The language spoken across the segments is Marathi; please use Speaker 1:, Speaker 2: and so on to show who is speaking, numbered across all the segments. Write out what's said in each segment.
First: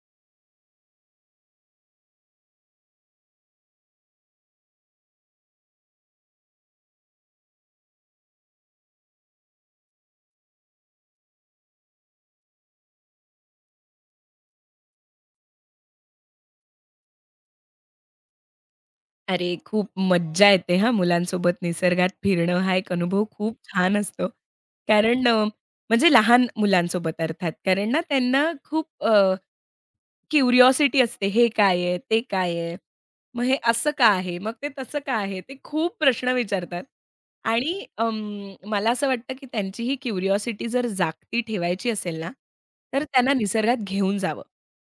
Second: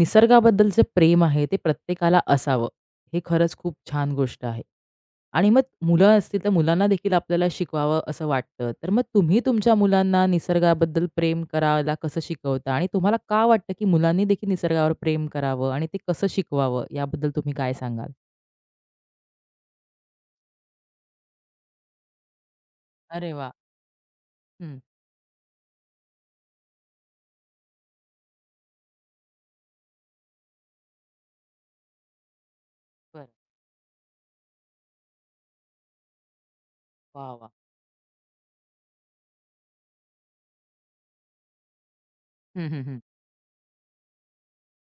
Speaker 1: निसर्गाबद्दलचं प्रेम आहे ते प्रत्येकाला असावं. हे खरंच खूप छान गोष्ट आहे. आणि मग मुलं असतील तर मुलांना देखील आपल्याला शिकवावं असं वाटतं. तर मग तुम्ही तुमच्या मुलांना निसर्गाबद्दल प्रेम करायला कसं शिकवता? आणि तुम्हाला का वाटतं, की मुलांनी देखील निसर्गावर प्रेम करावं आणि ते कसं शिकवावं याबद्दल तुम्ही काय सांगाल?
Speaker 2: अरे, खूप मज्जा येते हां, मुलांसोबत निसर्गात फिरणं हा एक अनुभव
Speaker 1: अरे वाह!
Speaker 2: खूप छान असतो.
Speaker 1: हं,
Speaker 2: कारण म्हणजे लहान मुलांसोबत अर्थात. कारण ना त्यांना खूप क्युरिओसिटी असते, हे काय आहे? ते काय आहे?
Speaker 1: बरं.
Speaker 2: मग हे असं का आहे? मग ते तसं का आहे? ते खूप प्रश्न विचारतात.
Speaker 1: वाह, वाह!
Speaker 2: आणि मला असं वाटतं, की त्यांची ही क्युरिओसिटी जर जागती ठेवायची असेल ना,
Speaker 1: हं, हं, हं.
Speaker 2: तर त्यांना निसर्गात घेऊन जावं.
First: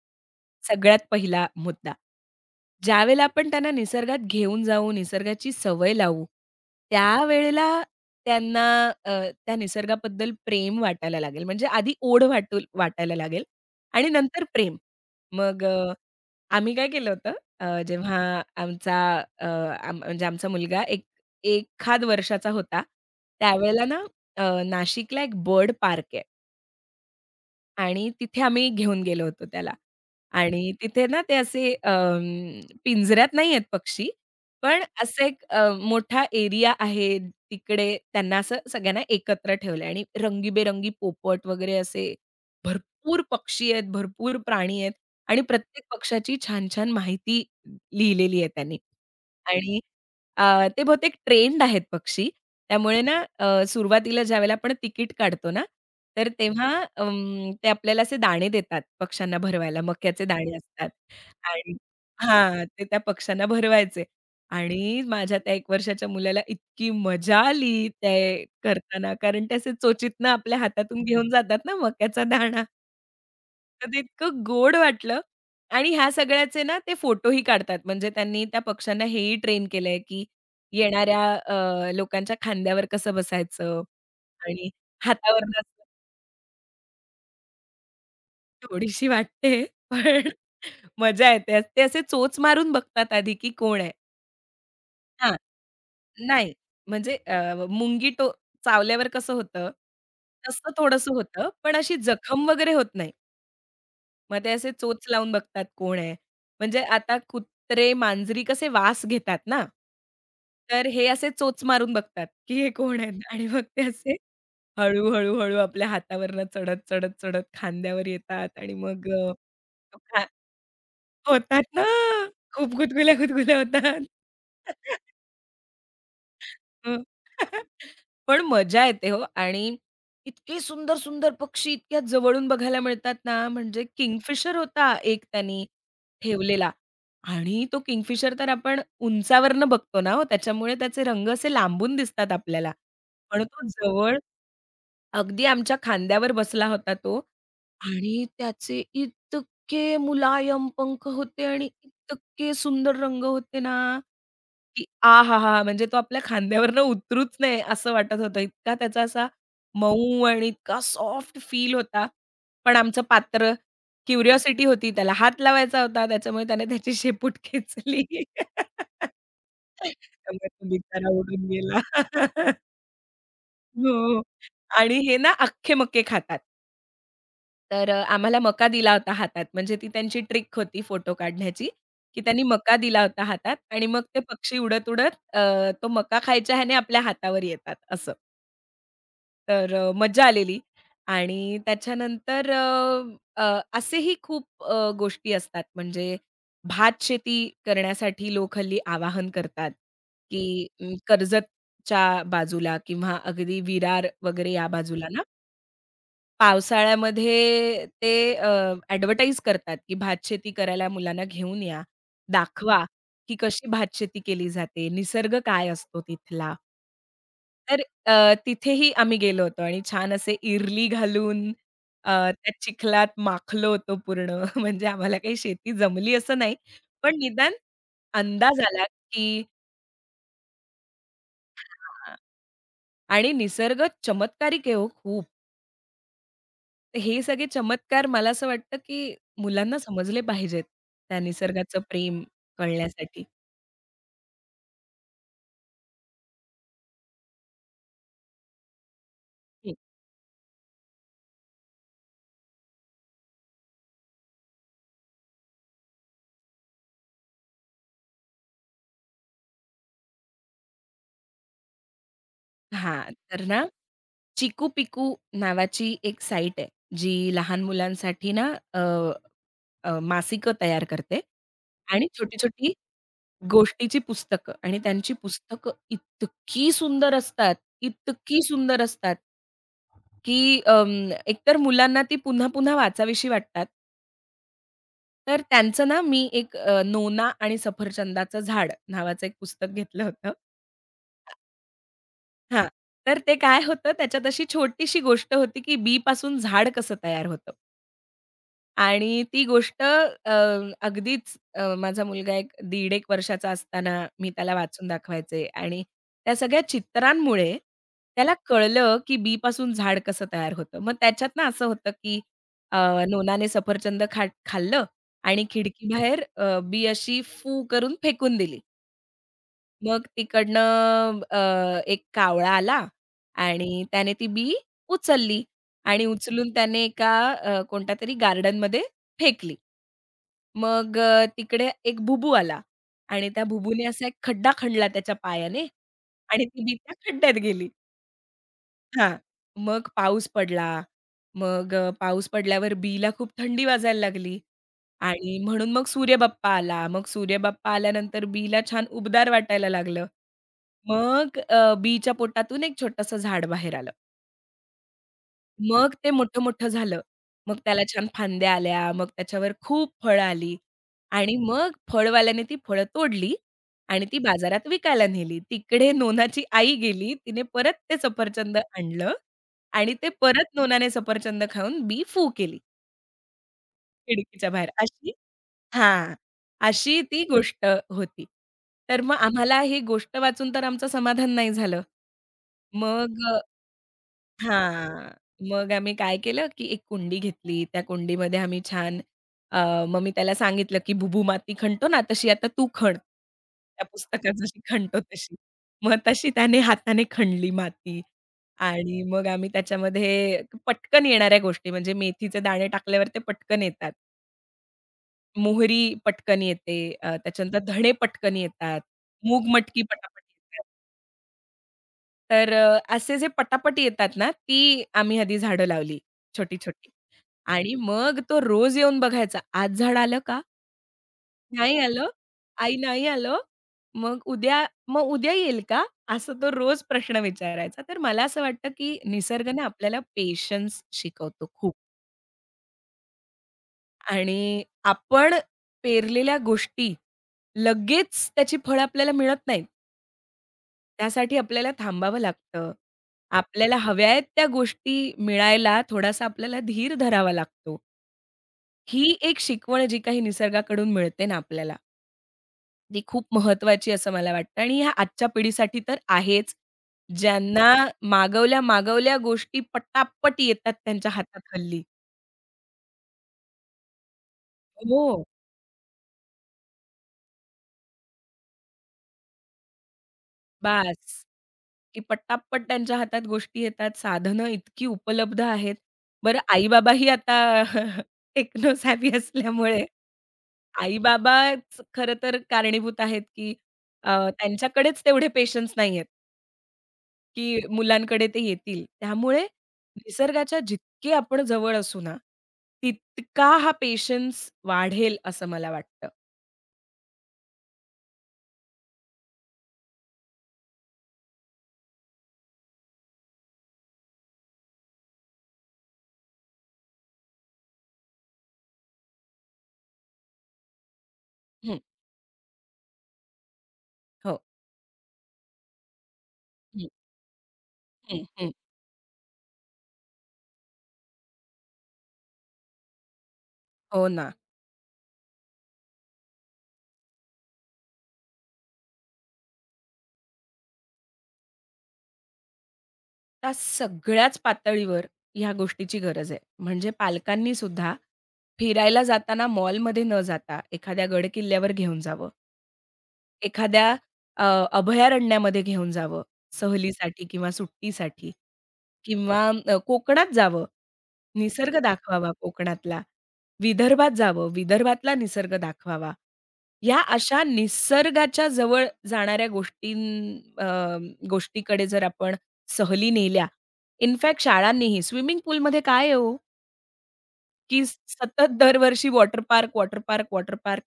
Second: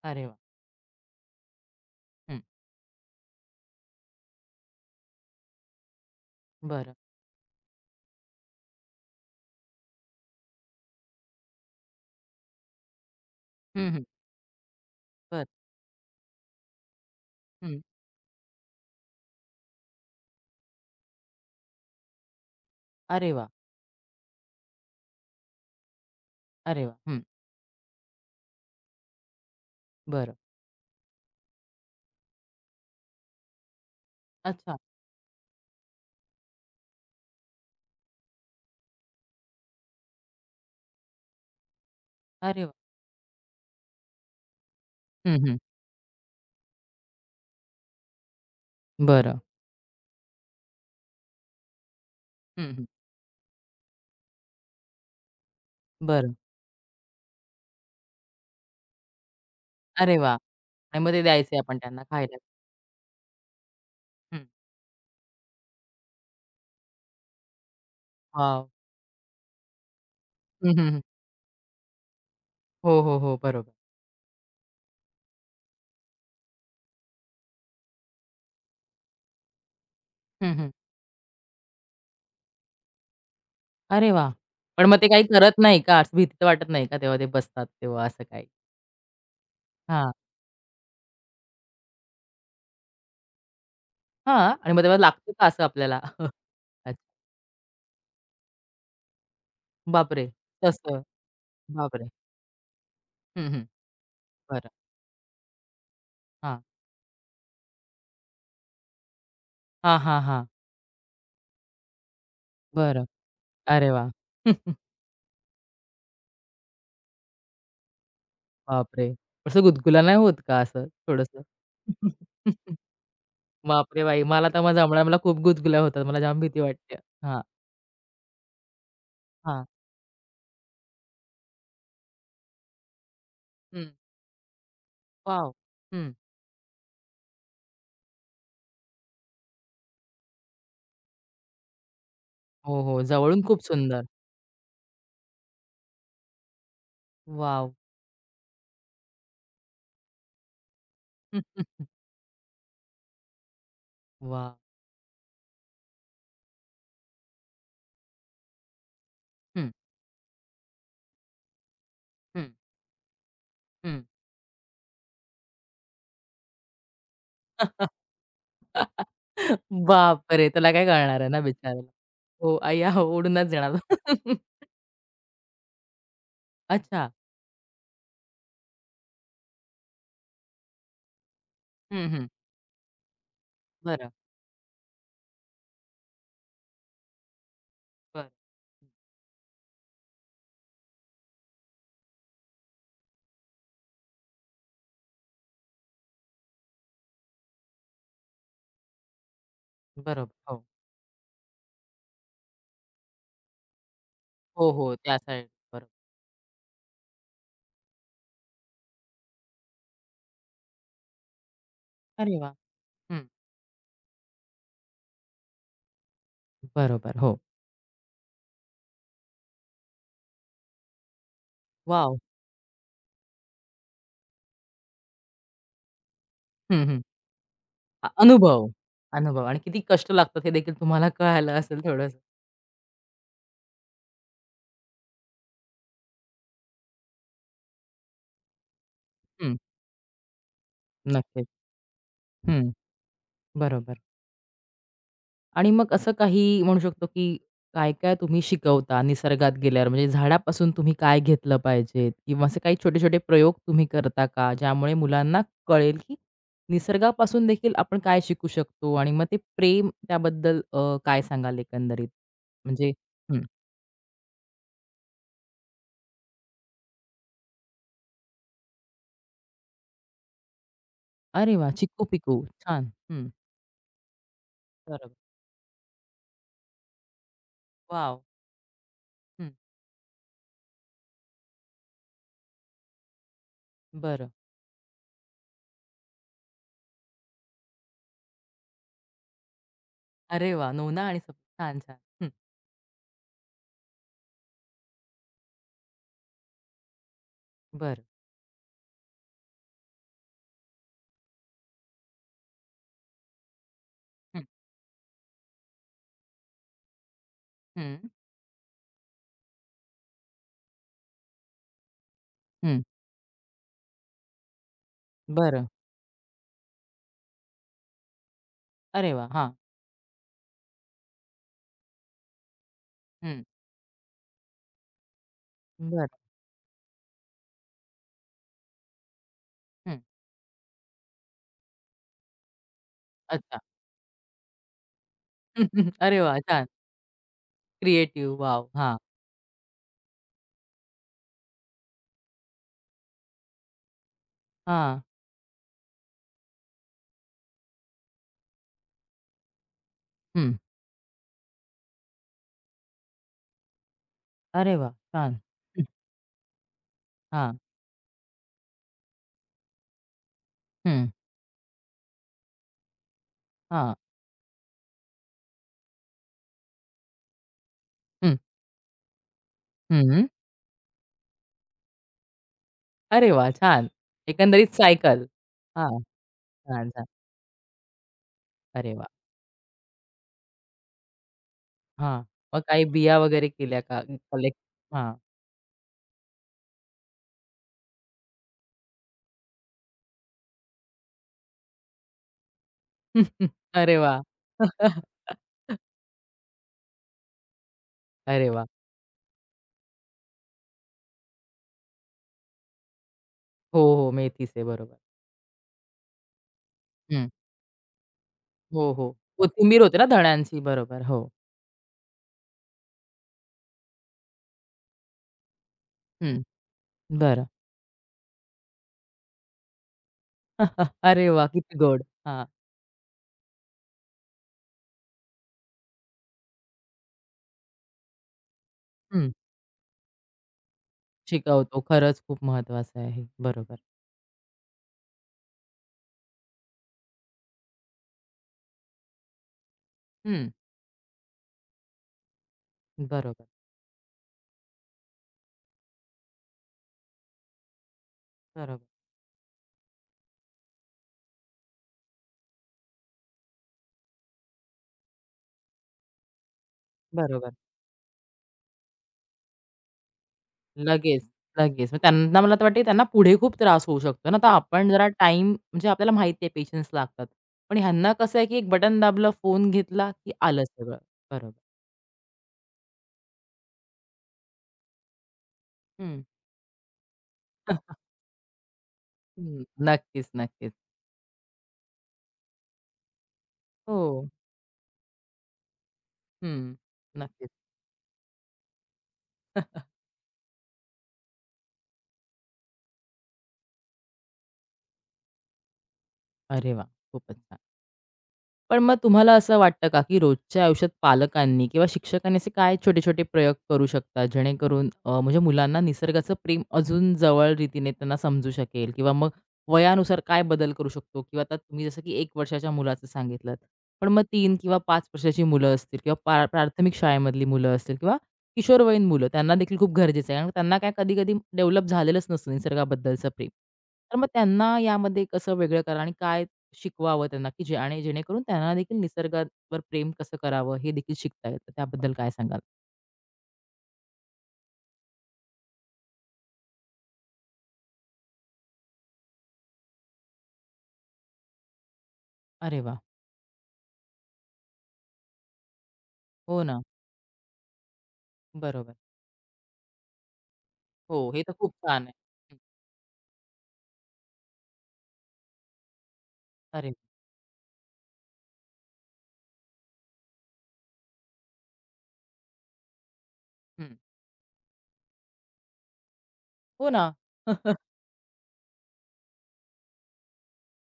Speaker 1: अरे वाह!
Speaker 2: सगळ्यात पहिला मुद्दा.
Speaker 1: हं,
Speaker 2: ज्यावेळेला आपण त्यांना निसर्गात घेऊन जाऊ, निसर्गाची सवय लावू,
Speaker 1: बरं.
Speaker 2: त्यावेळेला त्यांना अ, त्या निसर्गाबद्दल प्रेम वाटायला लागेल. म्हणजे आधी ओढ वाटायला लागेल
Speaker 1: हं, हं.
Speaker 2: आणि नंतर प्रेम.
Speaker 1: बरं.
Speaker 2: मग आम्ही काय केलं होतं
Speaker 1: हं.
Speaker 2: जेव्हा आमचा अ, म्हणजे आमचा मुलगा एक एखाद वर्षाचा होता,
Speaker 1: अरे वाह!
Speaker 2: त्यावेळेला ना नाशिकला एक बर्ड पार्क आहे.
Speaker 1: अरे वाह! हं,
Speaker 2: आणि तिथे आम्ही घेऊन गेलो होतो त्याला.
Speaker 1: बरं.
Speaker 2: आणि तिथे ना ते असे पिंजऱ्यात नाही आहेत पक्षी,
Speaker 1: अच्छा.
Speaker 2: पण असं एक मोठा एरिया आहे. तिकडे त्यांना असं सगळ्यांना एकत्र ठेवलंय आणि रंगीबेरंगी पोपट वगैरे असे
Speaker 1: अरे वाह!
Speaker 2: भरपूर पक्षी आहेत, भरपूर प्राणी आहेत
Speaker 1: हं,
Speaker 2: आणि
Speaker 1: हं.
Speaker 2: प्रत्येक पक्षाची छान-छान माहिती लिहिलेली आहे त्यांनी.
Speaker 1: बरं.
Speaker 2: आणि ते बहुतेक ट्रेंड आहेत पक्षी.
Speaker 1: हं, हं.
Speaker 2: त्यामुळे ना सुरुवातीला ज्यावेळेला आपण तिकीट काढतो ना, तर
Speaker 1: बरं.
Speaker 2: तेव्हा ते आपल्याला असे दाणे देतात पक्ष्यांना भरवायला.
Speaker 1: अरे
Speaker 2: मक्याचे
Speaker 1: वाह!
Speaker 2: दाणे असतात
Speaker 1: आणि मग ते द्यायचे आपण
Speaker 2: आणि
Speaker 1: त्यांना खायला.
Speaker 2: हां, ते त्या पक्ष्यांना भरवायचे
Speaker 1: हं.
Speaker 2: आणि माझ्या त्या 1 वर्षाच्या मुलाला इतकी मजा आली ते
Speaker 1: वॉव!
Speaker 2: करताना. कारण ते असे चोचीतनं आपल्या
Speaker 1: हं, हं, हं.
Speaker 2: हातातून घेऊन जातात ना मक्याचा दाणा.
Speaker 1: हो, हो, हो. बरोबर.
Speaker 2: तर ते इतकं गोड वाटलं आणि ह्या सगळ्याचे ना ते फोटोही काढतात. म्हणजे त्यांनी त्या पक्ष्यांना हेही ट्रेन केलंय, की
Speaker 1: हं, हं.
Speaker 2: येणाऱ्या लोकांच्या खांद्यावर कसं बसायचं
Speaker 1: अरे वाह!
Speaker 2: आणि
Speaker 1: पण मग ते काही करत
Speaker 2: हातावरनं
Speaker 1: नाही
Speaker 2: असं
Speaker 1: का? असं भीती तर वाटत नाही का तेव्हा ते बसतात तेव्हा असं काही?
Speaker 2: थोडीशी वाटते,
Speaker 1: हां.
Speaker 2: पण मजा येते. ते असे चोच मारून बघतात आधी, की कोण आहे?
Speaker 1: हां. आणि मग तेव्हा लागतं
Speaker 2: हां,
Speaker 1: का असं आपल्याला?
Speaker 2: नाही
Speaker 1: अच्छा.
Speaker 2: म्हणजे मुंगी चावल्यावर कसं होतं,
Speaker 1: बापरे!
Speaker 2: तसं
Speaker 1: तसं.
Speaker 2: थोडंसं होतं, पण अशी
Speaker 1: बापरे!
Speaker 2: जखम वगैरे होत नाही.
Speaker 1: हं, हं.
Speaker 2: मग ते
Speaker 1: बरं.
Speaker 2: असे चोच लावून बघतात कोण आहे?
Speaker 1: हां.
Speaker 2: म्हणजे आता कुत्रे, मांजरी कसे वास घेतात ना,
Speaker 1: हां, हां, हां.
Speaker 2: तर हे असे चोच मारून बघतात, की हे कोण
Speaker 1: बरं.
Speaker 2: आहेत? आणि मग ते
Speaker 1: अरे वाह!
Speaker 2: असे हळू, हळू, हळू आपल्या हातावरनं चढत, चढत, चढत खांद्यावर येतात आणि
Speaker 1: बापरे!
Speaker 2: मग
Speaker 1: असं
Speaker 2: तो
Speaker 1: गुदगुला नाही
Speaker 2: खा
Speaker 1: होत का असं थोडंसं?
Speaker 2: होतात ना. खूप गुदगुल्या, गुदगुल्या होतात.
Speaker 1: बापरे बाई! मला तर मग जमणार मला खूप गुदगुल्या होतात. मला जाम भीती वाटते.
Speaker 2: हं.
Speaker 1: हां,
Speaker 2: पण मजा येते हो
Speaker 1: हां.
Speaker 2: आणि इतके सुंदर, सुंदर पक्षी इतक्या जवळून बघायला मिळतात ना, म्हणजे
Speaker 1: हं.
Speaker 2: किंगफिशर होता एक
Speaker 1: वॉव!
Speaker 2: त्यांनी
Speaker 1: हं.
Speaker 2: ठेवलेला आणि तो किंगफिशर तर आपण उंचावरनं बघतो ना हो, त्याच्यामुळे त्याचे रंग असे लांबून दिसतात आपल्याला.
Speaker 1: हो, हो. जवळून
Speaker 2: पण
Speaker 1: खूप
Speaker 2: तो
Speaker 1: सुंदर.
Speaker 2: जवळ अगदी आमच्या खांद्यावर बसला होता तो
Speaker 1: वॉव!
Speaker 2: आणि त्याचे इतके मुलायम पंख
Speaker 1: वाह!
Speaker 2: होते आणि इतके सुंदर रंग होते ना, की आ हा हा, म्हणजे तो आपल्या खांद्यावरनं उतरूच नये असं वाटत होतं. इतका त्याचा असा
Speaker 1: हं,
Speaker 2: मऊ आणि इतका सॉफ्ट फील होता.
Speaker 1: हं,
Speaker 2: पण आमचं पात्र
Speaker 1: हं.
Speaker 2: क्युरिओसिटी होती. त्याला हात लावायचा होता. त्याच्यामुळे त्याने त्याची शेपूट खेचली. त्यामुळे
Speaker 1: बापरे!
Speaker 2: तो
Speaker 1: त्याला काय
Speaker 2: बिचारा
Speaker 1: कळणार आहे ना
Speaker 2: उडून गेला.
Speaker 1: बिचाऱ्याला. हो, अय्या हो, उडूनच जाणार.
Speaker 2: हो. हो. आणि हे ना अख्खे मक्के खातात.
Speaker 1: अच्छा.
Speaker 2: तर आम्हाला मका दिला होता हातात. म्हणजे ती त्यांची ट्रिक होती फोटो काढण्याची,
Speaker 1: हं,
Speaker 2: की
Speaker 1: हं.
Speaker 2: त्यांनी मका दिला होता हातात आणि मग
Speaker 1: बरं,
Speaker 2: ते पक्षी उडत-उडत तो मका खायच्या ह्याने आपल्या हातावर येतात असं.
Speaker 1: बरं.
Speaker 2: तर मज्जा आलेली. आणि त्याच्यानंतर अ, अ, असेही खूप गोष्टी असतात. म्हणजे भातशेती करण्यासाठी लोक हल्ली आवाहन करतात,
Speaker 1: बरोबर.
Speaker 2: की
Speaker 1: हो.
Speaker 2: कर्जतच्या बाजूला किंवा अगदी विरार वगैरे या
Speaker 1: हो, हो.
Speaker 2: बाजूला
Speaker 1: त्या साइड बरोबर.
Speaker 2: पावसाळ्यामध्ये ते ॲडव्हर्टाइज करतात, की भातशेती करायला मुलांना घेऊन या.
Speaker 1: अरे वाह!
Speaker 2: दाखवा,
Speaker 1: हं.
Speaker 2: की कशी भातशेती केली जाते, निसर्ग काय असतो तिथला.
Speaker 1: बरोबर. हो.
Speaker 2: तर तिथेही आम्ही गेलो होतो आणि छान असे इरली घालून
Speaker 1: वॉव!
Speaker 2: त्या चिखलात माखलो होतो पूर्ण. म्हणजे आम्हाला काही शेती जमली असं नाही,
Speaker 1: हं, हं.
Speaker 2: पण निदान अंदाज
Speaker 1: अनुभव,
Speaker 2: आला, की
Speaker 1: अनुभव आणि किती कष्ट लागतात हे देखील तुम्हाला कळालं असेल
Speaker 2: हां
Speaker 1: थोडंसं.
Speaker 2: आणि निसर्ग चमत्कारिक आहे हो खूप. हे सगळे चमत्कार मला असं वाटतं, की
Speaker 1: हं.
Speaker 2: मुलांना समजले पाहिजेत. त्या
Speaker 1: नक्कीच.
Speaker 2: निसर्गाचं प्रेम
Speaker 1: हं.
Speaker 2: कळण्यासाठी.
Speaker 1: बरोबर. आणि मग असं काही म्हणू शकतो, की काय-काय तुम्ही शिकवता निसर्गात
Speaker 2: हं.
Speaker 1: गेल्यावर? म्हणजे झाडापासून तुम्ही काय घेतलं पाहिजे? किंवा असे काही छोटे-छोटे प्रयोग तुम्ही करता का? ज्यामुळे मुलांना कळेल, की निसर्गापासून देखील आपण काय शिकू शकतो? आणि मग ते प्रेम त्याबद्दल काय सांगाल एकंदरीत? म्हणजे
Speaker 2: हां,
Speaker 1: हं.
Speaker 2: तर ना चिकू पिकू नावाची एक साईट आहे, जी लहान मुलांसाठी ना अ, अ, मासिकं तयार करते
Speaker 1: अरे वा,
Speaker 2: आणि
Speaker 1: चिकू-पिकू.
Speaker 2: छोटी-छोटी
Speaker 1: छान. हं.
Speaker 2: गोष्टीची पुस्तकं आणि त्यांची
Speaker 1: बरोबर.
Speaker 2: पुस्तकं इतकी सुंदर असतात,
Speaker 1: वॉव!
Speaker 2: इतकी सुंदर असतात,
Speaker 1: हं.
Speaker 2: की एकतर मुलांना ती पुन्हा-पुन्हा वाचावीशी वाटतात
Speaker 1: बरं.
Speaker 2: तर त्यांचं ना मी एक नोना आणि सफरचंदाचं झाड नावाचं एक पुस्तक घेतलं होतं.
Speaker 1: अरे वाह! नोना आणि छान, छान. हं.
Speaker 2: हां. तर ते काय होतं त्याच्यात अशी छोटीशी गोष्ट होती, की बीपासून झाड कसं तयार होतं.
Speaker 1: बरं.
Speaker 2: आणि ती गोष्ट अगदीच माझा मुलगा एक 1.5 1 वर्षाचा असताना मी
Speaker 1: हं.
Speaker 2: त्याला वाचून दाखवायचे आणि त्या सगळ्या चित्रांमुळे
Speaker 1: हं.
Speaker 2: त्याला कळलं, की बीपासून झाड कसं तयार होतं. मग त्याच्यातनं असं होतं, की अ,
Speaker 1: हं.
Speaker 2: नोनाने सफरचंद खाल्लं आणि
Speaker 1: बरं.
Speaker 2: खिडकीबाहेर बी अशी फू करून फेकून दिली.
Speaker 1: अरे वा, हां.
Speaker 2: मग तिकडनं एक कावळा आला
Speaker 1: हं.
Speaker 2: आणि त्याने ती बी उचलली आणि
Speaker 1: बरं.
Speaker 2: उचलून त्याने एका कोणत्यातरी गार्डनमध्ये फेकली.
Speaker 1: हं.
Speaker 2: मग तिकडे एक भुबू आला आणि त्या
Speaker 1: अच्छा.
Speaker 2: भुबूने असा एक खड्डा खणला त्याच्या पायाने
Speaker 1: अरे वाह!
Speaker 2: आणि ती
Speaker 1: छान.
Speaker 2: बी त्या खड्ड्यात गेली.
Speaker 1: Creative wow! हां,
Speaker 2: हां. मग पाऊस पडला. मग पाऊस पडल्यावर बीला खूप थंडी वाजायला लागली
Speaker 1: हां.
Speaker 2: आणि म्हणून मग सूर्यबाप्पा आला. मग सूर्यबाप्पा आल्यानंतर बीला छान उबदार वाटायला लागलं.
Speaker 1: हं.
Speaker 2: मग बीच्या पोटातून एक छोटंसं झाड बाहेर आलं.
Speaker 1: अरे वाह! छान. हं.
Speaker 2: मग ते मोठं-मोठं झालं.
Speaker 1: हां.
Speaker 2: मग त्याला छान फांद्या आल्या, मग त्याच्यावर खूप फळं आली
Speaker 1: हं.
Speaker 2: आणि मग फळवाल्याने ती फळं तोडली
Speaker 1: हां.
Speaker 2: आणि ती बाजारात विकायला नेली. तिकडे नोनाची आई गेली. तिने परत ते
Speaker 1: हं.
Speaker 2: सफरचंद आणलं आणि ते
Speaker 1: हं.
Speaker 2: परत नोनाने सफरचंद खाऊन बी फू केली
Speaker 1: अरे वाह! छान.
Speaker 2: खिडकीच्या बाहेर.
Speaker 1: एकंदरीत
Speaker 2: अशी
Speaker 1: सायकल. हां.
Speaker 2: हां,
Speaker 1: छान,
Speaker 2: अशी
Speaker 1: छान.
Speaker 2: ती गोष्ट होती.
Speaker 1: अरे
Speaker 2: तर
Speaker 1: वाह!
Speaker 2: मग आम्हाला ही गोष्ट वाचून तर आमचं समाधान नाही झालं.
Speaker 1: हां. मग काही बिया
Speaker 2: मग
Speaker 1: वगैरे केल्या का? कलेक्ट
Speaker 2: हां.
Speaker 1: हां.
Speaker 2: मग आम्ही काय केलं, की एक कुंडी घेतली. त्या कुंडीमध्ये आम्ही छान अ, मग मी त्याला सांगितलं, की "बुबू माती खणतो ना, तशी आता तू खण." त्या
Speaker 1: अरे वाह!
Speaker 2: पुस्तकात जशी खणतो तशी. मग तशी त्याने हाताने खणली माती
Speaker 1: अरे वाह!
Speaker 2: आणि मग आम्ही त्याच्यामध्ये पटकन येणाऱ्या गोष्टी म्हणजे मेथीचे दाणे टाकल्यावर ते पटकन
Speaker 1: हो,
Speaker 2: येतात.
Speaker 1: हो. मेथीचे बरोबर.
Speaker 2: मोहरी पटकन येते.
Speaker 1: हं.
Speaker 2: त्याच्यानंतर धणे पटकन येतात.
Speaker 1: हो, हो.
Speaker 2: मूग
Speaker 1: कोथिंबीर
Speaker 2: मटकी
Speaker 1: होते ना
Speaker 2: पटापट
Speaker 1: धण्यांची.
Speaker 2: येते.
Speaker 1: बरोबर. हो.
Speaker 2: तर असे जे पटापट येतात ना, ती आम्ही आधी झाडं लावली
Speaker 1: हं.
Speaker 2: छोटी-छोटी
Speaker 1: बरं.
Speaker 2: आणि मग तो रोज येऊन बघायचा. आज झाड आलं का?
Speaker 1: अरे वाह! किती
Speaker 2: नाही
Speaker 1: गोड.
Speaker 2: आलं.
Speaker 1: हां.
Speaker 2: आई नाही आलं. मग उद्या येईल का? असं तो रोज प्रश्न विचारायचा. तर मला असं वाटतं, की निसर्ग ना आपल्याला पेशन्स शिकवतो खूप
Speaker 1: शिकवतो. खरंच खूप महत्वाचं आहे. बरोबर.
Speaker 2: आणि आपण पेरलेल्या गोष्टी लगेच त्याची फळं आपल्याला मिळत नाहीत.
Speaker 1: हं.
Speaker 2: त्यासाठी आपल्याला थांबावं लागतं.
Speaker 1: बरोबर,
Speaker 2: आपल्याला हव्या आहेत त्या गोष्टी मिळायला थोडासा आपल्याला धीर धरावा लागतो.
Speaker 1: बरोबर,
Speaker 2: ही एक शिकवण जी काही निसर्गाकडून मिळते ना आपल्याला, ती खूप महत्त्वाची असं मला वाटतं आणि ह्या आजच्या पिढीसाठी तर आहेच.
Speaker 1: बरोबर.
Speaker 2: ज्यांना मागवल्या-मागवल्या गोष्टी पटापट येतात त्यांच्या
Speaker 1: लगेच,
Speaker 2: हातात हल्ली.
Speaker 1: लगेच. मग त्यांना मला तर वाटते त्यांना पुढे खूप त्रास होऊ शकतो ना. तर आपण जरा
Speaker 2: हो.
Speaker 1: टाईम म्हणजे आपल्याला माहिती आहे पेशन्स लागतात. पण ह्यांना कसं आहे, की एक बटन दाबलं, फोन घेतला, की आलं सगळं.
Speaker 2: बास,
Speaker 1: बरोबर.
Speaker 2: की पटापट त्यांच्या हातात गोष्टी येतात. साधनं इतकी उपलब्ध आहेत.
Speaker 1: हं,
Speaker 2: बरं आई-बाबाही आता टेक्नो सॅव्ही
Speaker 1: हं.
Speaker 2: असल्यामुळे
Speaker 1: नक्कीच, नक्कीच.
Speaker 2: आई-बाबाच खरं तर कारणीभूत आहेत, की अ,
Speaker 1: हो.
Speaker 2: त्यांच्याकडेच तेवढे पेशन्स नाहीयेत,
Speaker 1: हं. नक्कीच.
Speaker 2: की मुलांकडे ते येतील. त्यामुळे निसर्गाच्या जितके आपण जवळ असू ना, तितका हा पेशन्स वाढेल असं मला वाटतं.
Speaker 1: अरे वाह! खूपच छान. पण मग तुम्हाला असं वाटतं का, की रोजच्या आयुष्यात पालकांनी किंवा शिक्षकांनी असे काय छोटे-छोटे प्रयोग करू शकतात, जेणेकरून म्हणजे मुलांना निसर्गाचं प्रेम अजून जवळ रीतीने त्यांना समजू शकेल किंवा मग वयानुसार काय बदल करू शकतो किंवा आता
Speaker 2: हं,
Speaker 1: तुम्ही जसं की 1 वर्षाच्या मुलाचं सांगितलंत. पण मग
Speaker 2: हो.
Speaker 1: 3 किंवा 5 वर्षाची मुलं असतील किंवा
Speaker 2: हं,
Speaker 1: प्राथमिक शाळेमधली मुलं असतील किंवा
Speaker 2: हं, हं.
Speaker 1: किशोरवयीन मुलं, त्यांना देखील खूप गरजेचं आहे. कारण त्यांना काय कधी-कधी डेव्हलप झालेलंच नसतं निसर्गाबद्दलचं प्रेम.
Speaker 2: हो
Speaker 1: तर मग
Speaker 2: ना.
Speaker 1: त्यांना यामध्ये कसं वेगळं करा आणि काय शिकवावं त्यांना, की जे आणि जेणेकरून त्यांना देखील निसर्गावर प्रेम कसं करावं हे देखील शिकता येतं. त्याबद्दल काय सांगाल?
Speaker 2: त्या सगळ्याच पातळीवर ह्या गोष्टीची गरज आहे. म्हणजे पालकांनी सुद्धा फिरायला जाताना मॉलमध्ये न जाता एखाद्या गडकिल्ल्यावर घेऊन जावं.
Speaker 1: अरे वाह!
Speaker 2: एखाद्या अ, अभयारण्यामध्ये घेऊन जावं
Speaker 1: हो ना.
Speaker 2: सहलीसाठी किंवा सुट्टीसाठी.
Speaker 1: बरोबर.
Speaker 2: किंवा कोकणात जावं,
Speaker 1: हो, हे तर खूप
Speaker 2: निसर्ग
Speaker 1: छान आहे.
Speaker 2: दाखवावा
Speaker 1: हं.
Speaker 2: कोकणातला. विदर्भात जावं, विदर्भातला निसर्ग दाखवावा.
Speaker 1: अरे वा.
Speaker 2: या अशा निसर्गाच्या जवळ जाणाऱ्या गोष्टीकडे जर आपण सहली नेल्या
Speaker 1: हं.
Speaker 2: इनफॅक्ट शाळांनीही स्विमिंग पूलमध्ये काय आहे हो,
Speaker 1: हो ना.
Speaker 2: की सतत दरवर्षी water park, water park, water park.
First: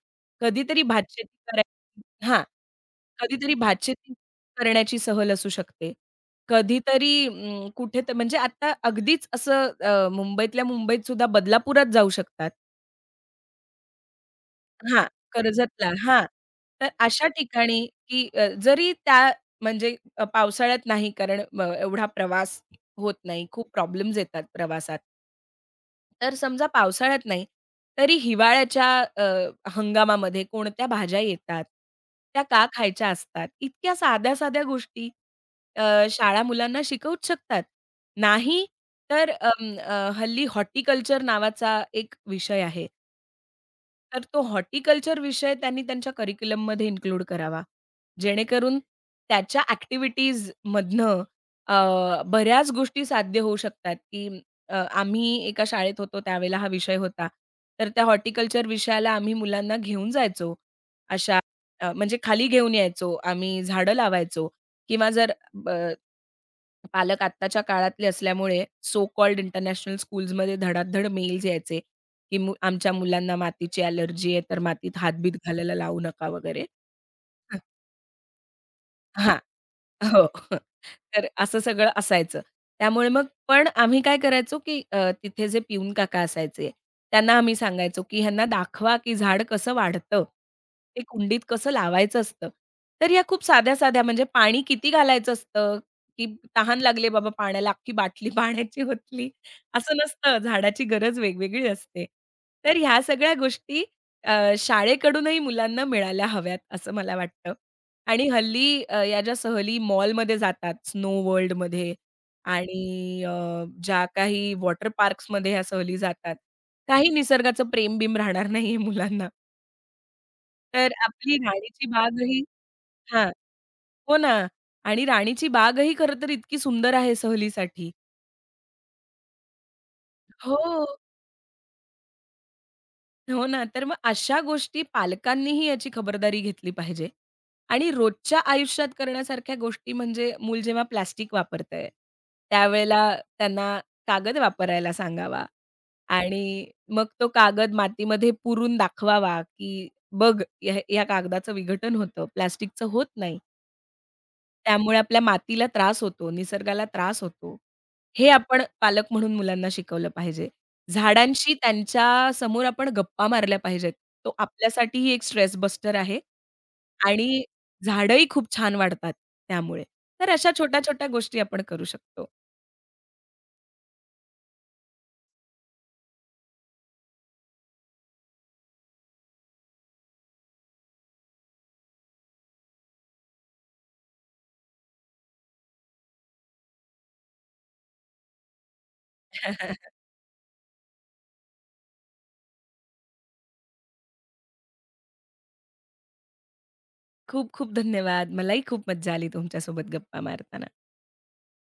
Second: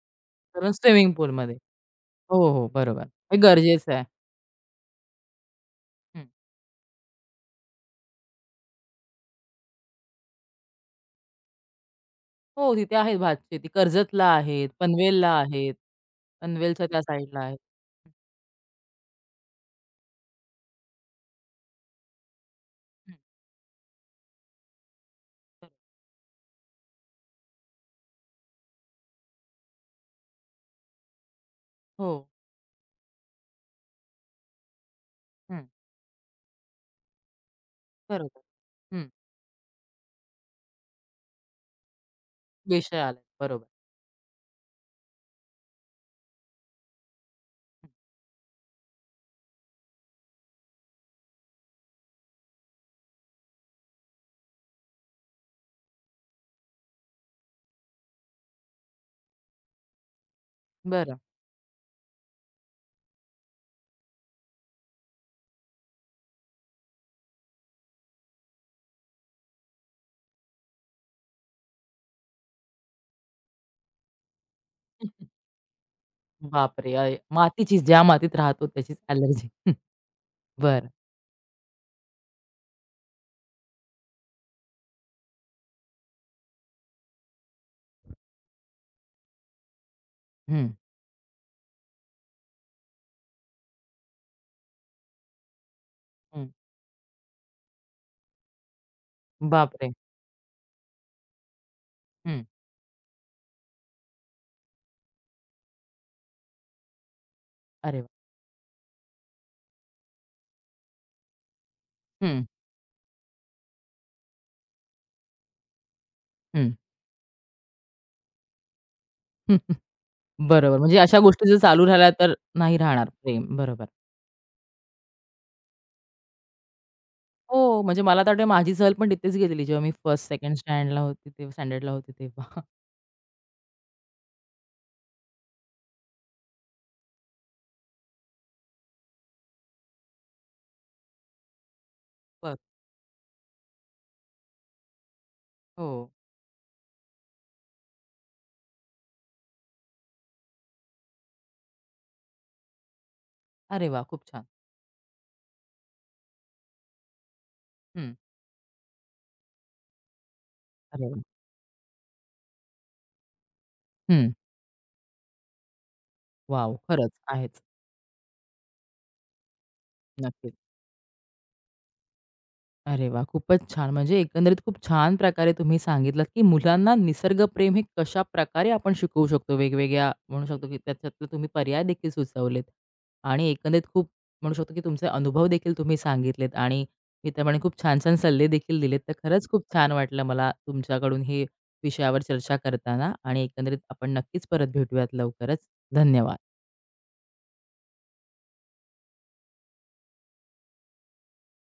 Speaker 1: कारण
Speaker 2: कधीतरी
Speaker 1: स्विमिंग
Speaker 2: भातशेती
Speaker 1: पूलमध्ये.
Speaker 2: करायची. हां.
Speaker 1: हो, हो. बरोबर. हे
Speaker 2: कधीतरी
Speaker 1: गरजेचं आहे.
Speaker 2: भातशेती करण्याची सहल असू शकते.
Speaker 1: हं.
Speaker 2: कधीतरी कुठे तर म्हणजे आता अगदीच असं मुंबईतल्या मुंबईत सुद्धा बदलापुरात जाऊ शकतात.
Speaker 1: हो, तिथे आहेत भातशेती. कर्जतला आहेत,
Speaker 2: हां,
Speaker 1: पनवेलला आहेत.
Speaker 2: कर्जतला. हां.
Speaker 1: पनवेलच्या
Speaker 2: तर
Speaker 1: त्या
Speaker 2: अशा
Speaker 1: साईडला आहेत.
Speaker 2: ठिकाणी,
Speaker 1: हं,
Speaker 2: की जरी त्या म्हणजे पावसाळ्यात नाही कारण एवढा प्रवास
Speaker 1: हं.
Speaker 2: होत नाही. खूप प्रॉब्लेम्स येतात प्रवासात.
Speaker 1: बरोबर.
Speaker 2: तर समजा पावसाळ्यात नाही, तरी हिवाळ्याच्या अ, हंगामामध्ये कोणत्या भाज्या येतात?
Speaker 1: हो.
Speaker 2: त्या का खायच्या असतात? इतक्या साध्या-साध्या गोष्टी
Speaker 1: हं.
Speaker 2: शाळा मुलांना शिकवूच शकतात.
Speaker 1: बरोबर.
Speaker 2: नाही
Speaker 1: हं.
Speaker 2: तर हल्ली हॉर्टिकल्चर नावाचा एक विषय आहे.
Speaker 1: विषय आला. बरोबर.
Speaker 2: तर तो हॉर्टिकल्चर विषय त्यांनी त्यांच्या करिक्युलममध्ये इन्क्लूड करावा.
Speaker 1: हं.
Speaker 2: जेणेकरून त्याच्या ॲक्टिव्हिटीजमधनं बऱ्याच गोष्टी साध्य होऊ शकतात, की आम्ही एका शाळेत होतो त्यावेळेला हा विषय होता. तर त्या हॉर्टिकल्चर विषयाला आम्ही मुलांना घेऊन जायचो.
Speaker 1: बरं.
Speaker 2: अशा म्हणजे खाली घेऊन यायचो. आम्ही झाडं लावायचो किंवा जर ब पालक आत्ताच्या काळातले असल्यामुळे सो कॉल्ड इंटरनॅशनल स्कूल्समध्ये धडाधड मेल्स यायचे, की "आमच्या मुलांना मातीची अलर्जी आहे, तर मातीत हातबीत घालायला लावू नका" वगैरे.
Speaker 1: बापरे! अय
Speaker 2: हं,
Speaker 1: मातीची ज्या मातीत राहतो त्याचीच
Speaker 2: हां.
Speaker 1: एलर्जी. हं,
Speaker 2: हो.
Speaker 1: बरं.
Speaker 2: तर असं सगळं असायचं. त्यामुळे मग पण आम्ही काय करायचो, की तिथे जे पिऊन काका असायचे, त्यांना आम्ही सांगायचो, की "ह्यांना दाखवा, की झाड कसं वाढतं.
Speaker 1: हं,
Speaker 2: ते कुंडीत कसं लावायचं असतं." तर या खूप साध्या-साध्या म्हणजे पाणी किती घालायचं असतं, की
Speaker 1: हं.
Speaker 2: तहान लागली बाबा पाण्याला, अख्खी बाटली पाण्याची होतली,
Speaker 1: बापरे!
Speaker 2: असं नसतं. झाडाची गरज वेगवेगळी असते.
Speaker 1: हं.
Speaker 2: तर ह्या सगळ्या गोष्टी अ, शाळेकडूनही मुलांना मिळायला हव्यात, असं मला वाटतं.
Speaker 1: अरे वाह!
Speaker 2: आणि हल्ली या ज्या सहली मॉलमध्ये जातात, स्नो वर्ल्डमध्ये
Speaker 1: हं,
Speaker 2: आणि ज्या काही वॉटर पार्क्समध्ये ह्या सहली जातात.
Speaker 1: हं.
Speaker 2: काही निसर्गाचं प्रेम-बिम राहणार नाहीये मुलांना.
Speaker 1: बरोबर.
Speaker 2: तर
Speaker 1: म्हणजे अशा
Speaker 2: आपली
Speaker 1: गोष्टी जर
Speaker 2: राणीची
Speaker 1: चालू राहिल्या
Speaker 2: बाग
Speaker 1: तर
Speaker 2: ही
Speaker 1: नाही राहणार
Speaker 2: हां.
Speaker 1: प्रेम. बरोबर.
Speaker 2: हो ना. आणि राणीची बागही खरं तर इतकी सुंदर आहे
Speaker 1: हो,
Speaker 2: सहलीसाठी.
Speaker 1: म्हणजे मला तर वाटतं माझी सहल पण तिथेच गेलेली जेव्हा मी 1st, 2nd
Speaker 2: हो.
Speaker 1: स्टँडला होती तेव्हा स्टँडर्डला होती तेव्हा.
Speaker 2: हो ना, तर मग अशा गोष्टी पालकांनीही याची खबरदारी घेतली पाहिजे आणि रोजच्या आयुष्यात करण्यासारख्या गोष्टी म्हणजे मूल जेव्हा प्लास्टिक वापरतंय,
Speaker 1: बरं.
Speaker 2: त्यावेळेला त्यांना कागद वापरायला सांगावा
Speaker 1: हो.
Speaker 2: आणि मग तो कागद मातीमध्ये पुरून दाखवावा, की "बघ, या या कागदाचं विघटन होतं, प्लास्टिकचं होत नाही.
Speaker 1: अरे वाह! खूप छान.
Speaker 2: त्यामुळे आपल्या मातीला त्रास होतो, निसर्गाला त्रास होतो."
Speaker 1: हं.
Speaker 2: हे आपण पालक म्हणून मुलांना शिकवलं पाहिजे.
Speaker 1: अरे वाह!
Speaker 2: झाडांशी त्यांच्या समोर आपण गप्पा मारल्या पाहिजेत.
Speaker 1: हं.
Speaker 2: तो आपल्यासाठीही एक स्ट्रेस बस्टर आहे
Speaker 1: वॉव! खरंच
Speaker 2: आणि
Speaker 1: आहेच.
Speaker 2: झाडंही खूप छान वाढतात त्यामुळे. तर अशा
Speaker 1: नक्कीच.
Speaker 2: छोट्या-छोट्या गोष्टी आपण करू शकतो.
Speaker 1: अरे वाह! खूपच छान. म्हणजे एकंदरीत खूप छान प्रकारे तुम्ही सांगितलात, की मुलांना निसर्गप्रेम हे कशाप्रकारे आपण शिकवू शकतो. वेगवेगळ्या म्हणू शकतो, की त्याच्यातले तुम्ही पर्याय देखील सुचवलेत आणि एकंदरीत खूप म्हणू शकतो, की तुमचे अनुभव देखील तुम्ही सांगितलेत आणि मी तर म्हणेन खूप छान-छान सल्ले देखील दिलेत. तर खरंच खूप छान वाटलं मला तुमच्याकडून हे विषयावर चर्चा करताना आणि एकंदरीत आपण नक्कीच परत भेटूयात लवकरच. धन्यवाद.
Speaker 2: खूप खूप धन्यवाद. मलाही खूप मज्जा आली तुमच्यासोबत गप्पा मारताना.